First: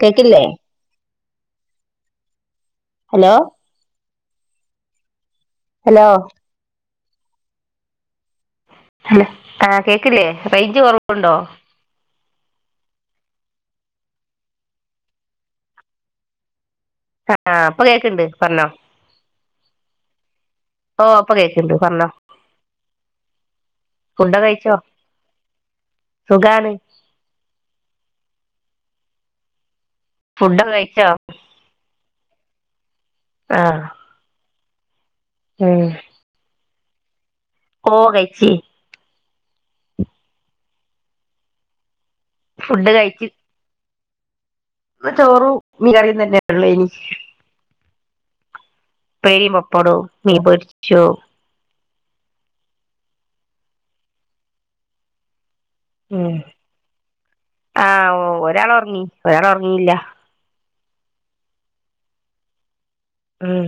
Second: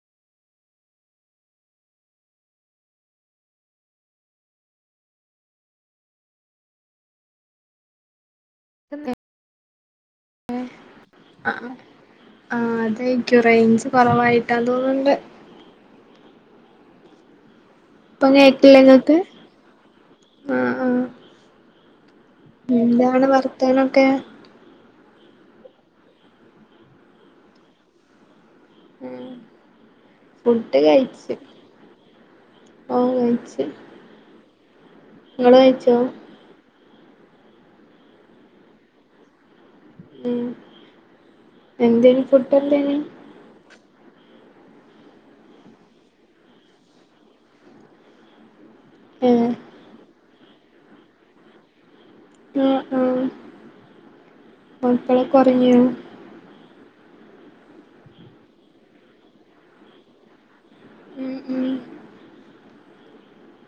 കേക്ക്ല്ലേ hello hello ആ hello ആഹ കേക്കില്ലേ റേഞ്ച് കൊറവുണ്ടോ ആ അതായിക്കും റേഞ്ച് കുറവായിട്ട തോന്ന്ണ്ട് ആഹ ഇപ്പം കേക്ക്ണ്ട് പറഞ്ഞോ കേക്കില്ലേ ഇങ്ങക്ക് ആ ആ ഓ ഇപ്പം കേക്ക്ണ്ട് പറഞ്ഞോ എന്താണ് വർത്തനൊക്കെ ഫുഡ് കഴിച്ചോ സുഖാണ് ഉം ഫുഡൊക്കെ ഫുഡ് കഴിച്ചോ കഴിച്ച് ഓ കഴി ആഹ ഇങ്ങൾ കഴിച്ചോ ഓ കഴിച്ച് ഉം എന്തെയ്നി ഫുഡ്ഡ് ഫുഡ് എന്തേനി ഇന്ന് ചോറും മീൻ കറിം തന്നെ ഒള്ളെയ്നി ഏ ഉപ്പേരി പപ്പടും മീൻ പൊരിച്ചോ ആഹ ആഹ മക്കളൊക്കെ ഒറങ്ങിയോ ഉം ആഹ ഒ ഒരാൾ ഒറങ്ങി ഒരാൾ ഒറങ്ങിയില്ല ഉം ഉം ഉം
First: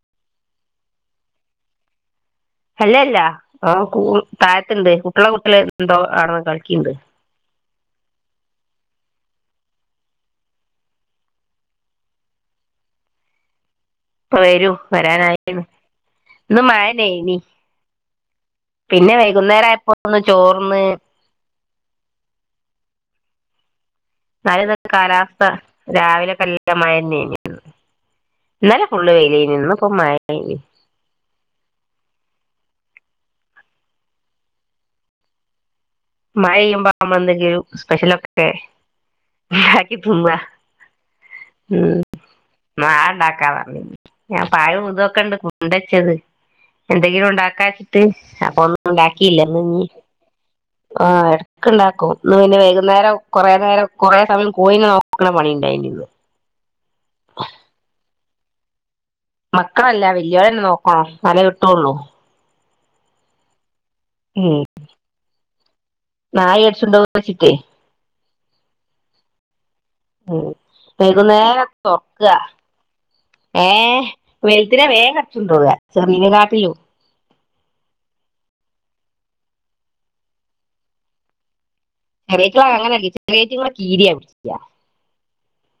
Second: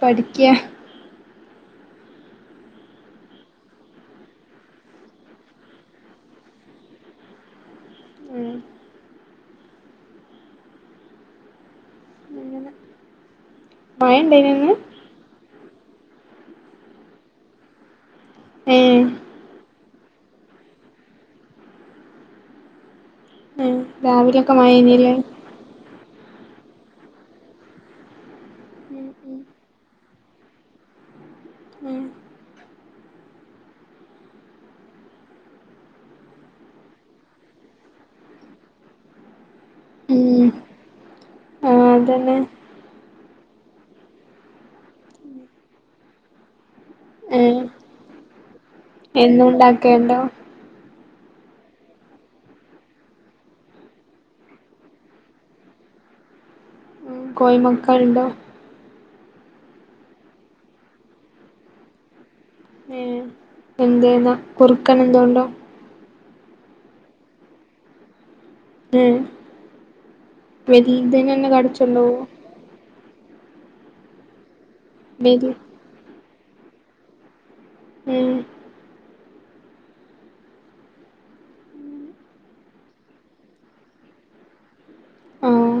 പഠിക്കാ അല്ലല്ല അവൻ താഴത്തുണ്ട് കുട്ടികളുടെ കുട്ടത്തിൽ എന്തോ ആണ് കളിക്കിണ്ട് ഉം പിന്നെ ഇപ്പ വരൂ വരാനായിക്ക്‌ണ് ഇന്ന് മഴയാണേ ഇനി ഏ പിന്നെ വൈകുന്നേരം ആയപ്പോ ഒന്ന് ചോർന്ന് ഉം രാവി - മഴ ഇന്നത്തെ കാലാവസ്ഥ രാവിലെ ക [unintelligible] മഴ തന്നെയാണ് ഇന്നലെ ഉം ഫുള്ള് ഉം വേയിലയി നിന്ന് അപ്പൊ മഴ പെയ്ത് ഉം മഴ പെയ്യുമ്പോൾ പാമന്തെ [unintelligible] ങ്കിലും സ്പെഷ്യലൊക്കെ ത്പ ഉം ആ [unintelligible] അതന്നെ നാളെ ഉണ്ടാക്കാന്ന് പറഞ് ഞാൻ പഴം ഇതൊക്കെണ്ട് കൊണ്ട് വച്ചത് എന്തെങ്കിലും ഏഹ് ഉണ്ടാക്കാവെച്ചിട്ട് അപ്പൊ ഒന്നും ഉണ്ടാക്കിയില്ല എന്നും ഇന്ന് ഇനി - ഉണ്ടാക്കേണ്ടോ ആഹ് ഇടക്ക് ഇണ്ടാക്കും ഇന്ന് പിന്നെ വൈകുന്നേരം കൊറെ നേരം കൊറെ സമയം കോഴിനെ നോക്കി നിക്കണ പണി ഉണ്ടായിന്ന് കോഴിമക്കൾ ഉണ്ടോ മക്കളല്ല വല്ല്യവരെയാണ് നോക്കണം എന്നാലേ കിട്ടുവുള്ളൂ ഉം എന്ത്‌ ഏനാ ഉം കുറുക്കൻ എന്തോ ഉണ്ടോ നായ കടിച്ചോണ്ട് പോവും എന്ന് വച്ചിട്ടേ ഉം ഉം വൈകുന്നേരം ഒന്ന് കടിച്ചോണ്ടോവോ തൊറക്കുക ഏയ് വെലുത്തിനെ വേഗം കടിച്ചു വല് കൊണ്ടുപോകുക ചെറിയനെ കാട്ടിലും ഉം ചെറിയറ്റുള്ള അങ്ങനെല്ല ചെറിയറ്റങ്ങളെ കീരിയാ പിടിക്കുക ആഹ്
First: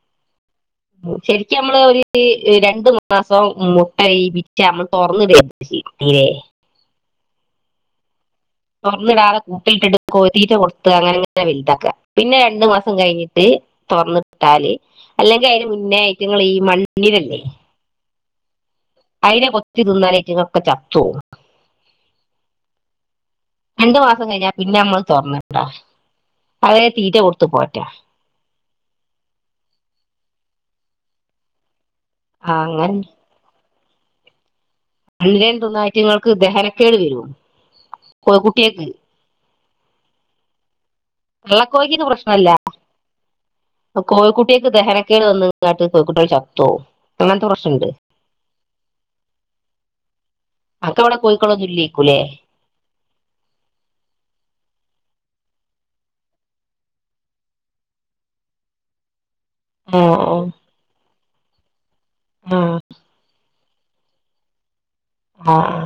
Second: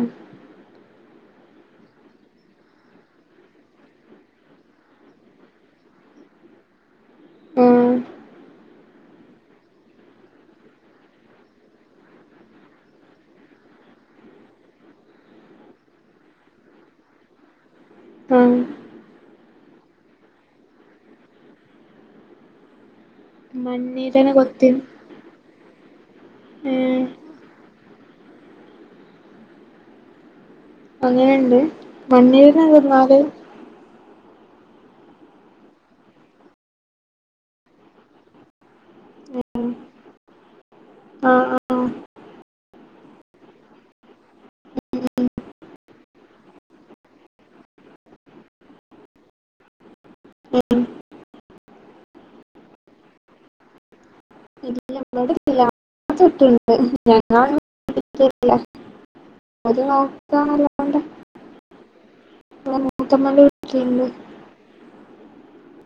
ശരിക്കും നമ്മള് ഒരു രണ്ട് മാസം മുട്ട വിരിച്ച നമ്മള് തുറന്നട [unintelligible] േ [unintelligible] ഉം തൊറന്നിടാതെ കൂട്ടിയിട്ടിട്ട് കൊത്തീറ്റ കൊടുത്ത് അങ്ങനെ ഇങ്ങനെ വലുതാക്കുക പിന്നെ രണ്ടു മാസം കഴിഞ്ഞിട്ട് തൊറന്ന് വിട്ടാല് അല്ലെങ്കിൽ അതിന് മുന്നേ ഇതിങ്ങള് ഈ മണ്ണിലല്ലേ ആഹ് അയിനെ കൊത്തി തിന്നാനായിട്ട് ഇതൊക്കെ ചത്തു പോകും രണ്ടു മാസം മണ്ണീരനെ കഴിഞ്ഞാ കൊത്തി പിന്നെ നമ്മള് തൊറന്നു വിട്ടോ അവരെ ഏഹ് തീറ്റ കൊടുത്തു പോറ്റാ അങ്ങനെ തന്നെ മണ്ണിര എന്ന് അങ്ങനെ പറഞ്ഞാല് കണ്ില ൊ [unintelligible] ന്നാറ്റങ്ങൾക്ക് ദഹനക്കേട് വരോ കുട്ടിയക്ക് ഉം [unintelligible] ആ കോയിക്ക് ഇത് പ്രശ്നമല്ല കോഴിക്കുട്ടിക്ക് ദഹനക്കേട് വന്നങ്ങാട്ട് കോഴിക്കുട്ടികള് ചത്തോ അങ്ങനത്തെ പ്രശ്നം ഉണ്ട് അനക്ക് അവിടെ കോയിക്കോളൊന്നും ഇല്ലേക്കൂലേ ഞങ്ങടെ അടുത്ത് ഇല്ല അപ്പുറത്തെ വീട്ടില് ഒണ്ട് [unintelligible] ഒരു ആ നോക്കാ ആ നൂറ്റ [unintelligible] പിന്നെ ആ [unintelligible]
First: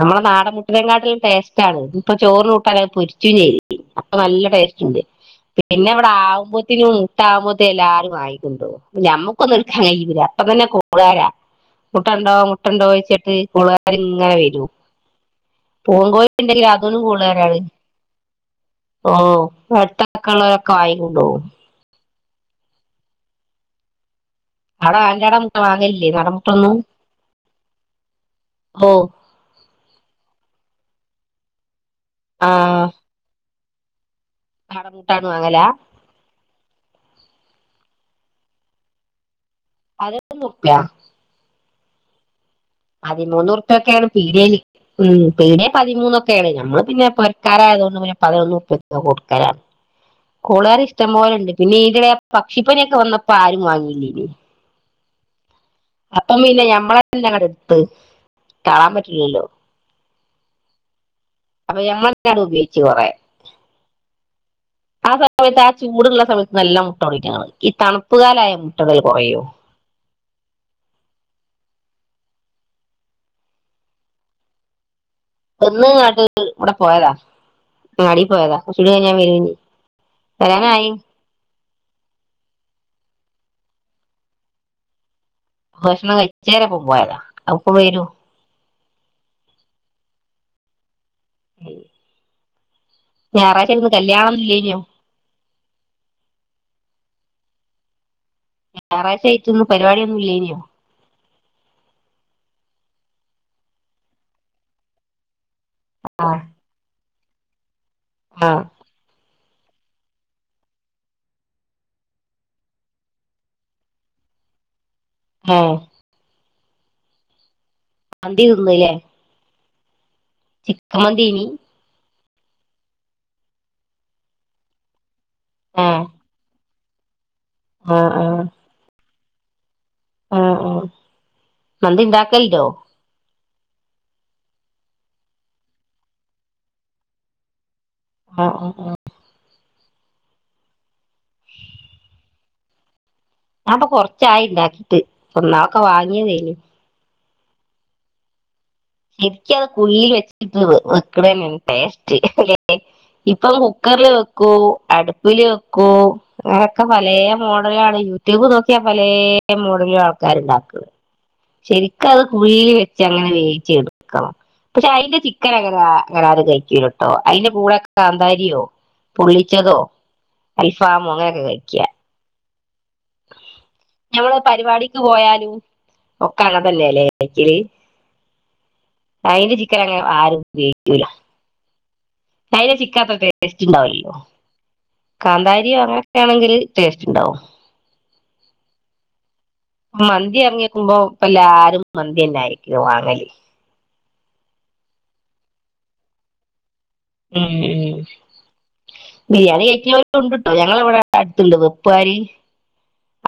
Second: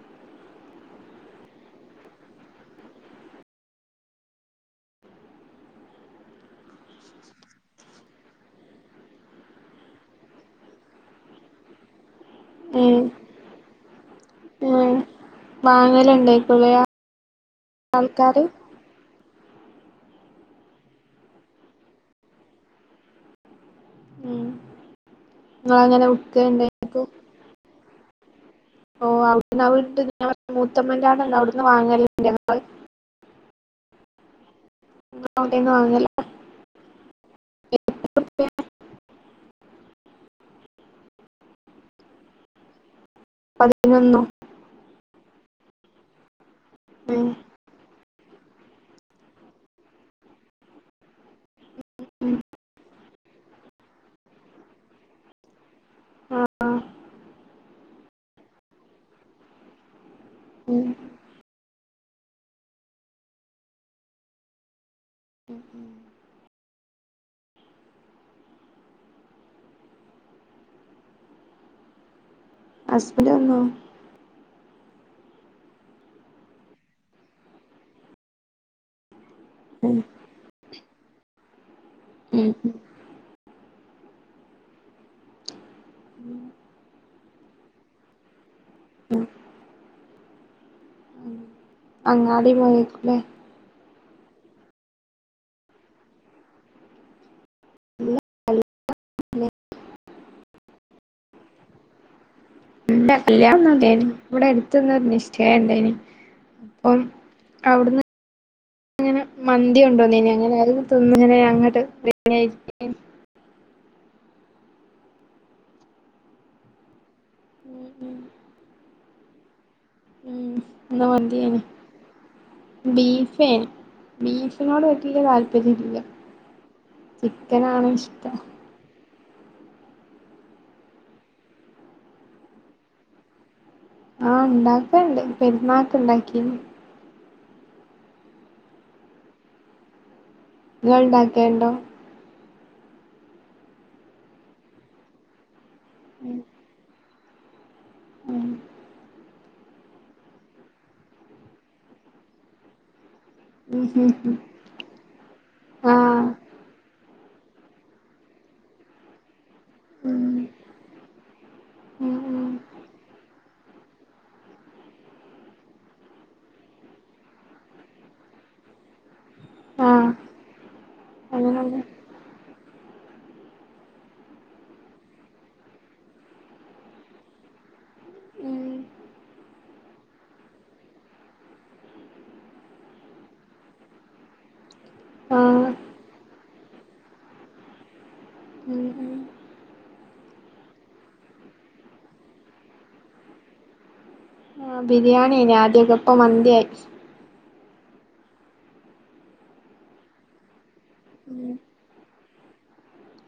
നമ്മളെ നാടൻ മുട്ടിലെങ്ങാട്ടിലും ടേസ്റ്റ് ആണ് ഇപ്പൊ ചോറ് കൂട്ടാ അത് പൊരിച്ചുകയും ചെയ്തു അപ്പൊ നല്ല ടേസ്റ്റ് ഉണ്ട് പിന്നെ ഇവിടെ ആവുമ്പോത്തിനും മുട്ടാവുമ്പോത്തേ എല്ലാരും വാങ്ങി കൊണ്ടോവും ഞമ്മക്കൊന്നും ഇട്ക്കാൻ കയ്യൂല്ല അപ്പ തന്നെ കോളാരാ മുട്ടണ്ടോ മു ഏഹ് ട്ടണ്ടോയ്ച്ചിട്ട് കോളാര് ഇങ്ങനെ വെരും ഉം പൂവൻ കോഴി ഇണ്ടെങ്കി വാങ്ങലുണ്ടായിക്കൂലേ അതിനും കോളാരാണ് ആൾക്കാര് ഓഹ് വട്ടക്കളറൊക്കെ [unintelligible] ഉം അവ്ട ഓന്റോടെ മുട്ട നിങ്ങളങ്ങനെ വാങ്ങലില്ലേ നാടമുട്ടൊന്നും വിക്കലുണ്ടായിരിക്കും ഓഹ് പിന്ന [unintelligible] മൂത്തമ്മന്റോടെണ് അവിടുന്ന് വാങ്ങ ആഹ് കാടമുട്ട അവ്ട്ന്ന് വാങ്ങല അവിടെന്ന് വാങ്ങലാ അതേത് മുട്ട പതിമൂന്ന് ഉർപ്പ്യക്കെയാണ് പതിനൊന്നോ പീഡ്യേല് ഉം പീഡ്യേ പതിമൂന്നൊക്കേണ് ഞമ്മള് പിന്നെ പോ ഉം രകാരായതോണ്ട് പിന്നെ പതിനൊന്ന് ഉർപ്പ്യക്ക് ഞാ കൊടുക്കലാണ്. കോള് കാര് ഇഷ്ടം പോലെണ്ട് പിന്നെ ഈതിടെ ഉം പക്ഷിപ്പനിയൊ ക്കവന്നപ്പോ ആരും വാങ്ങില്ലെയ്നിം അപ്പം പിന്നെ ആഹ് ഞമ്മളെന്നെ അങ്ങട്ട് ഇട് കാണാൻ പറ്റില്ലല്ലോ ഉം അപ്പൊ ഞങ്ങെളെന്നെണ് ഉപയോഗിച്ചു കൊറേ ആ സമയത്ത് ആ ചൂടുള്ള സമയത്ത് നല്ല മുട്ടടും ഇറ്റങ്ങള് ഈ തണുപ്പുകാലായ മുട്ടടല് കൊറയും ഹസ്ബൻഡ് വന്നോ വന്ന് ങ്ങാണ്ട് ഇവിടെ പോയതാ അങ്ങാടി പോയതാ കൊറച്ചും കൂടി കഴിഞ്ഞ വെരും ചെയ്യും ഉം വരാനായി ഉം ഉം ഭഷണം കഴിച്ചേരപ്പം പോയതാ അപ്പൊപ്പവെരും ഉം ഉം അങ്ങാടി [unintelligible] ലെ ഞായറഴ്ച [unintelligible] കല്യാണൊന്നും ഇല്ലേയിനൊ ഞായറാഴ്ച ആയിറ്റ് ഇന്ന് പരിപവാടിയൊന്നും ഇല്ലേയ്നോ ഇല്ല കല്യാണൊന്നും ഇല്ലേയ്നിം ഇവിടെ എടുത്ത് ഇന്നൊരു നിശ്ചയ ഇണ്ടേയ്നി ആഹ് അപ്പം അവിടുന്ന് ആഹ് അങ്ങനെ മന്തി കൊണ്ടൊന്നീനിം അങ്ങനെ അത് തിന്ന് ഇങ്ങനെ അങ്ങട്ട് [unintelligible] ആഹ് ഉം ഉം മന്തി തിന്ന് ലെ ഉം ഇന്ന് മന്തി ആയിനിം ബീഫെ ബീഫിനോട് വെല്ല്യാ ആ താല്പര്യല്ല ചിക്കനാണ് ആ ഇഷ്ടം ആഹ് ആഹ് മന്തി ഇണ്ടാക്കൽ ഇണ്ടോ? ആഹ് ഇണ്ടാക്കണ്ട് പെരുന്നാക്ക് ഇണ്ടാക്കിനിം ആഹ് ആ ആ ഇങ്ങള് ഇണ്ടാക്കെൽണ്ടോ? ഞാപ്പൊ കൊറച്ചായി ഇണ്ടാക്കിറ്റ് ഇപ്പൊ ഇന്നാളൊക്കെ വാങ്ങിയതേയ്നി ഉം [unintelligible] ടെസ്റ്റ് ഇപ്പ അത് കുക്കർല് ഉം ഉം വെക്കൂ അട് പ്പില് വെക്കൂ ആഹ് അങ്ങനോക്കെ പലെ മോഡലാണ് യൂട്യൂബ് നോക്കിയാ പലെ ലെ മോഡല് ഉം ആൾക്കാര് ഇണ്ടാക്കുന്ന് ശരിക്ക ഉം അത് ഉം കുയീല് വെച്ച് അങ്ങനെ വേവിച്ച് എടുക്കണം പക്ഷെ അയിന്റ ചിക്കന അങ്ങന അങ്ങന ആരും കഴിക്കൂല ട്ടോ അഴിന്റെ കൂടെ കാന്താരിയോ പൊള്ളിച്ചതോ ആഹ് അൽഫാമോ അങ്ങനെയൊക്കെ അങ്ങനെണ്ട് കഴിക്ക്യാ ഞമ്മള് പരിവാടിക്ക് പോയാലും ഒക്ക അങ്ങൻ തന്നെ ലെ കഴിക്കല്. ഉം അയിന്റെ ചിക്കന് അങ്ങനെ ആരും ഉപയോഗിക്കൂല അയിന്റെ ചിക്ക അത്ര ടേസ്റ്റ് ഇണ്ടാവുലല്ലോ ആഹ് കാന്താരിയോ അങ്ങനെക്കെ ആണെങ്കില് ടേസ്റ്റ് ഇണ്ടാവും ഉം ഉം മന്തി എർങ്ങിക്കുമ്പോ ഇപ്പ എല്ലാരും മന്തിയന്നെ ആയിരിക്യോ വാങ്ങല് ആ ബിരിയാണി എനി ആദ്യക്കെ ഇപ്പം മന്തി ആയി ഉം ഉം ബിരിയാണി കഴിക്ക്ണോലും ഉണ്ട് ട്ടോ ഞങ്ങള ഇവട അട്ത്ത്ണ്ട് ഉം വെ വെപ്പ് കാരി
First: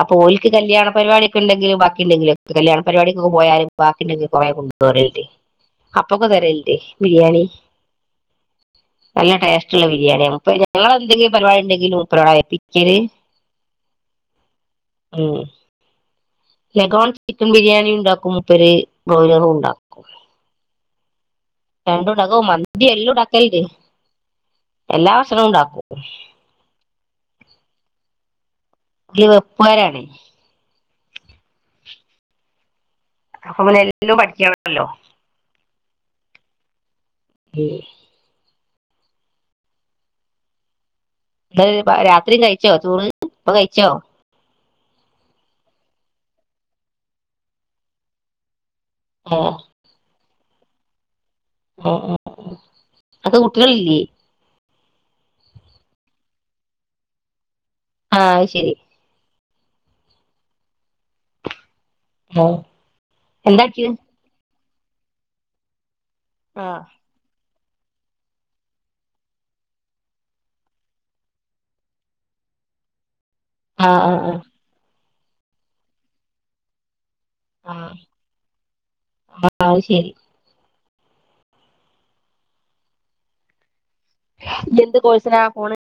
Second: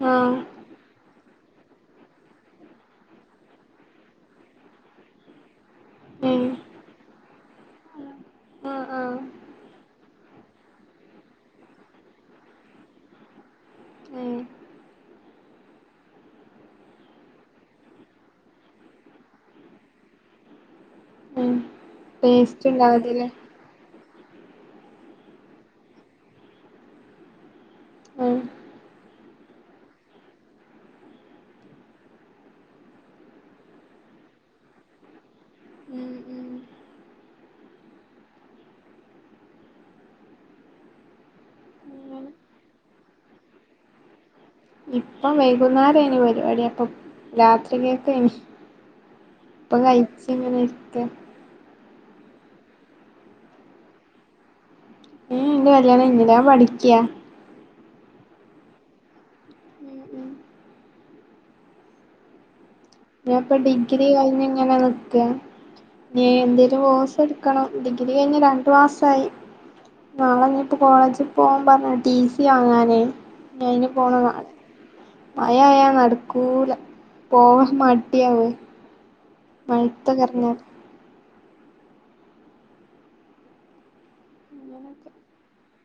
അപ്പൊ ആഹ് ഓൽക്ക് കല്യാണ പരിവാടി ല്ലേങ്കിലും ബാക്കി ഇണ്ടെങ്കിലും കല്യാണ പരിവാടികൊക്കെ പോയാല് ബാക്കി ഇണ്ടെങ്കി കോറെ കൊണ്ട് വരല്ണ്ട് അപ്പൊക്ക തരൽണ്ട് ബിരിയാണി ഉം. ആഹ് ആഹ് നല്ല ടേസ്റ്റ് ഇള്ള ബിരിയാണിയാ മൂപ്പര് ഞങ്ങളെന്തങ്കിം പരിവാടി ഇണ്ടെങ്കി മൂപ്പരോടാ ഏൽപ്പിക്ക്യല് ഉം ഉം ലഗോൺ ചിക്കൻ ബിരിയാണി ഇണ്ടാക്കും മുപ്പര് ബ്രോയിലറും ഉണ്ടാ ഉം രണ്ടും ഇണ്ടാക്കും ടേസ്റ്റ് മന്തി എല്ലു ഇണ്ടാവതില്ലേ ഇണ്ടാക്കല് ഇണ്ട് എല്ലാ ഭക്ഷണവും ഇണ്ടാക്കും ഉം ഇ വെപ്പുകാരാണ് അപ്പ നമ്മള് എല്ലും പഠിക്ക്യണല്ലോ ഉം ഉം ഈ പ്പ് രാത്രി കഴിച്ചോ ചോറ് ഇപ്പ കഴിച്ചോ ഇപ്പം വൈകുന്നാരെനി പരിവാടി അപ്പം. രാത്രികെക്കെൻ ഉം ഇപ്പ കഴിച്ചി ഇങ്ങനെ ഇരിക്ക ഉം ഉം അപ്പ കുട്ടികൾല്ല്യെ ഉം ഉം ഇന്റെ കല്യാണം കഴിഞീല്ല ഞാൻ പഠിക്ക്യാ ആ അത് ശെരി [unintelligible] ഞാപ്പ എന്താക്കി ഡിഗ്രി കഴിഞ് ഇങ്ങനെ നിക്കാ ഇഞ് ആഹ് എന്തേലും കൊഴ്സ്. ഇട്ക്കാണം ഡിഗ്രി കഴിഞ്ഞ് രണ്ട് മാസായി നാളെ ഞ്ഞിപ്പോ കോളേജ് പോവാം പർഞ്ണ് ടി സി വങ്ങാനേ ഇഞ് അയിന് ആഹ് ആഹ് പോണം ആഹ് നാളെ മഴ ആയാ നടക്കൂല പോ മടിയാവ് അ മഴതൊക്കെ എർങ്ങാൻ. ഇനി എന്ത് കോഴ്സിനാ പോണെ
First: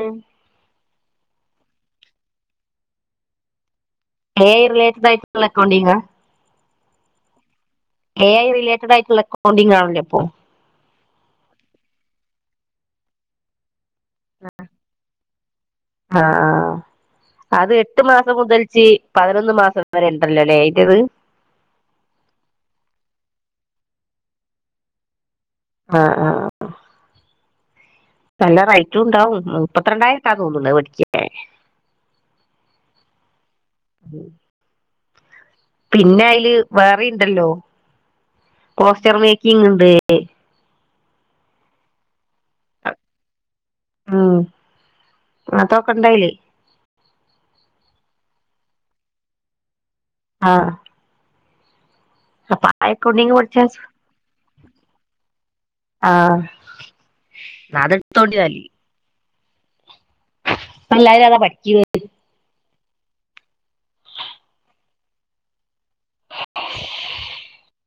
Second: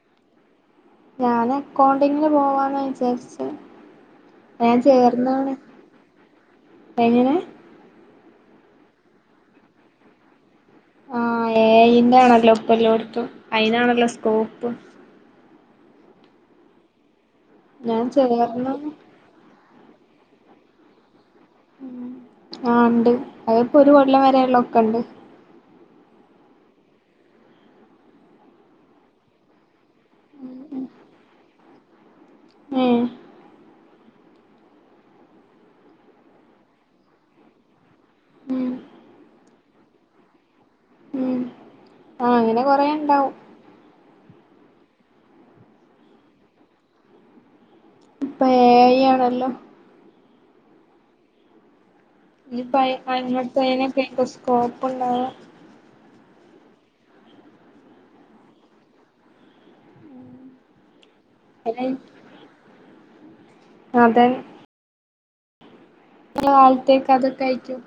ഞാന് അക്കൗണ്ടിങ്ങിന് പോവാന്നാ വിചാരിച്ചെ എ ഐ ഞാൻ റിലേറ്റഡ് ആയിട്ടുള്ള ചേർന്നാണ് അക്കൗണ്ടിംങ്ങ് എങ്ങനെ എ ഐ റിലേറ്റഡ് ആയിട്ടുള്ള അക്കൗണ്ടിംഗ് ആണല്ലോ ഇപ്പോ ആഹ് എ അയ് യിന്റെ ആണല്ലോപ്പല്ലോടത്തും അയിനാണല്ലോ സ്കോപ്പും ആഹ് ആഹ്‌ അഹ് അത് എട്ട് ഞാൻ മാസം ചേർന്ന് മുതൽച്ച് പതിനൊന്ന് മാസം വരെ ഇണ്ടല്ലോല്ലേ ഏയ്ന്റേത് ഉം ആഹ് ഉണ്ട് അതിപ്പോ ഒരു കൊല്ലം വരെള്ളൊക്കെണ്ട് ആഹ് ആഹ് നല്ല റൈറ്റും ഉണ്ടാവും മുപ്പത്രണ്ടായിരട്ടാ തോന്നണെ പഠിക്കാൻ ല്ലെ ഉം ഉം. പിന്നെ അയില് വേറെ ഇണ്ടല്ലോ ഉം പോസ്റ്റർ മേക്കിങ് ഇണ്ട് ആഹ് അങ്ങനെ കൊറെ ഉണ്ടാവും ഉം അതൊക്കെ ഇണ്ടയില് ഇപ്പം ഏ അയ് ആണല്ലോ ആഹ് അപ്പൊ ആ ഇനിപ്പയ് അക്കൗണ്ടിങ് പഠിച്ച അങ്ങത്തെനൊക്കെയ്ക്കും സ്കോപ്പുണ്ടാവാ ആഹ് ന അത് എത്തോണ്ടില് പ്പെല്ലരും അതാ പഠി [unintelligible] അതെ ഇനിയുള്ള കാലത്തേക്ക് അതൊക്കെ ആയിരിക്കും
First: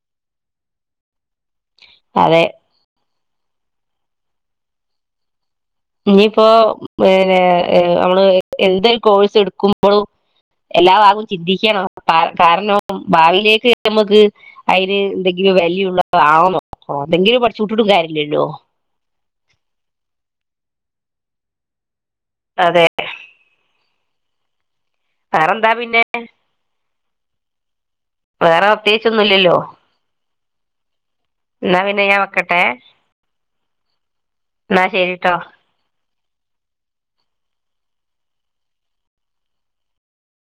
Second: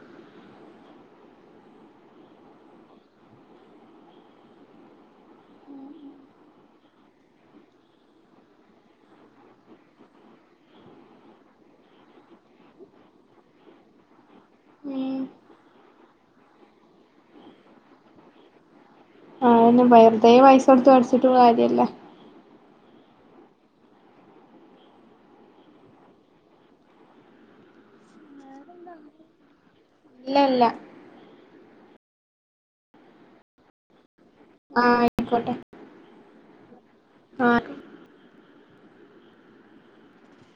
അതെ ഇനിയിപ്പോ ഏഹ് അമ്മള് എന്ത്‌ കോഴ്സ് എടുക്കുമ്പഴും എല്ലാ ഭാഗും ചിന്തിക്കണം കാ കാരണം ഭാവിലേക്ക് നമക്ക് അതില് ഉം എന്തെങ്കിലും വാല്യൂള്ളത ആവണോ എന്തെങ്കിലും പഠിച്ചൂട്ടിട്ടും കാര്യല്ലല്ലോ അതൊന്നും വെറുതെ പൈസ കൊടുത്ത് പഠിച്ചിട്ടും കാര്യല്ല അതെ വേറെന്താ പിന്നെ വേറെ പ്രത്യേകിച്ച് ഒന്നുല്ലല്ലോ ഇല്ല ഇല്ല എന്നാ പിന്നെ ഞാൻ വെക്കട്ടെ. എന്നാ ആ ശെരിട്ടോ ആയിക്കോട്ടെ ആഹ്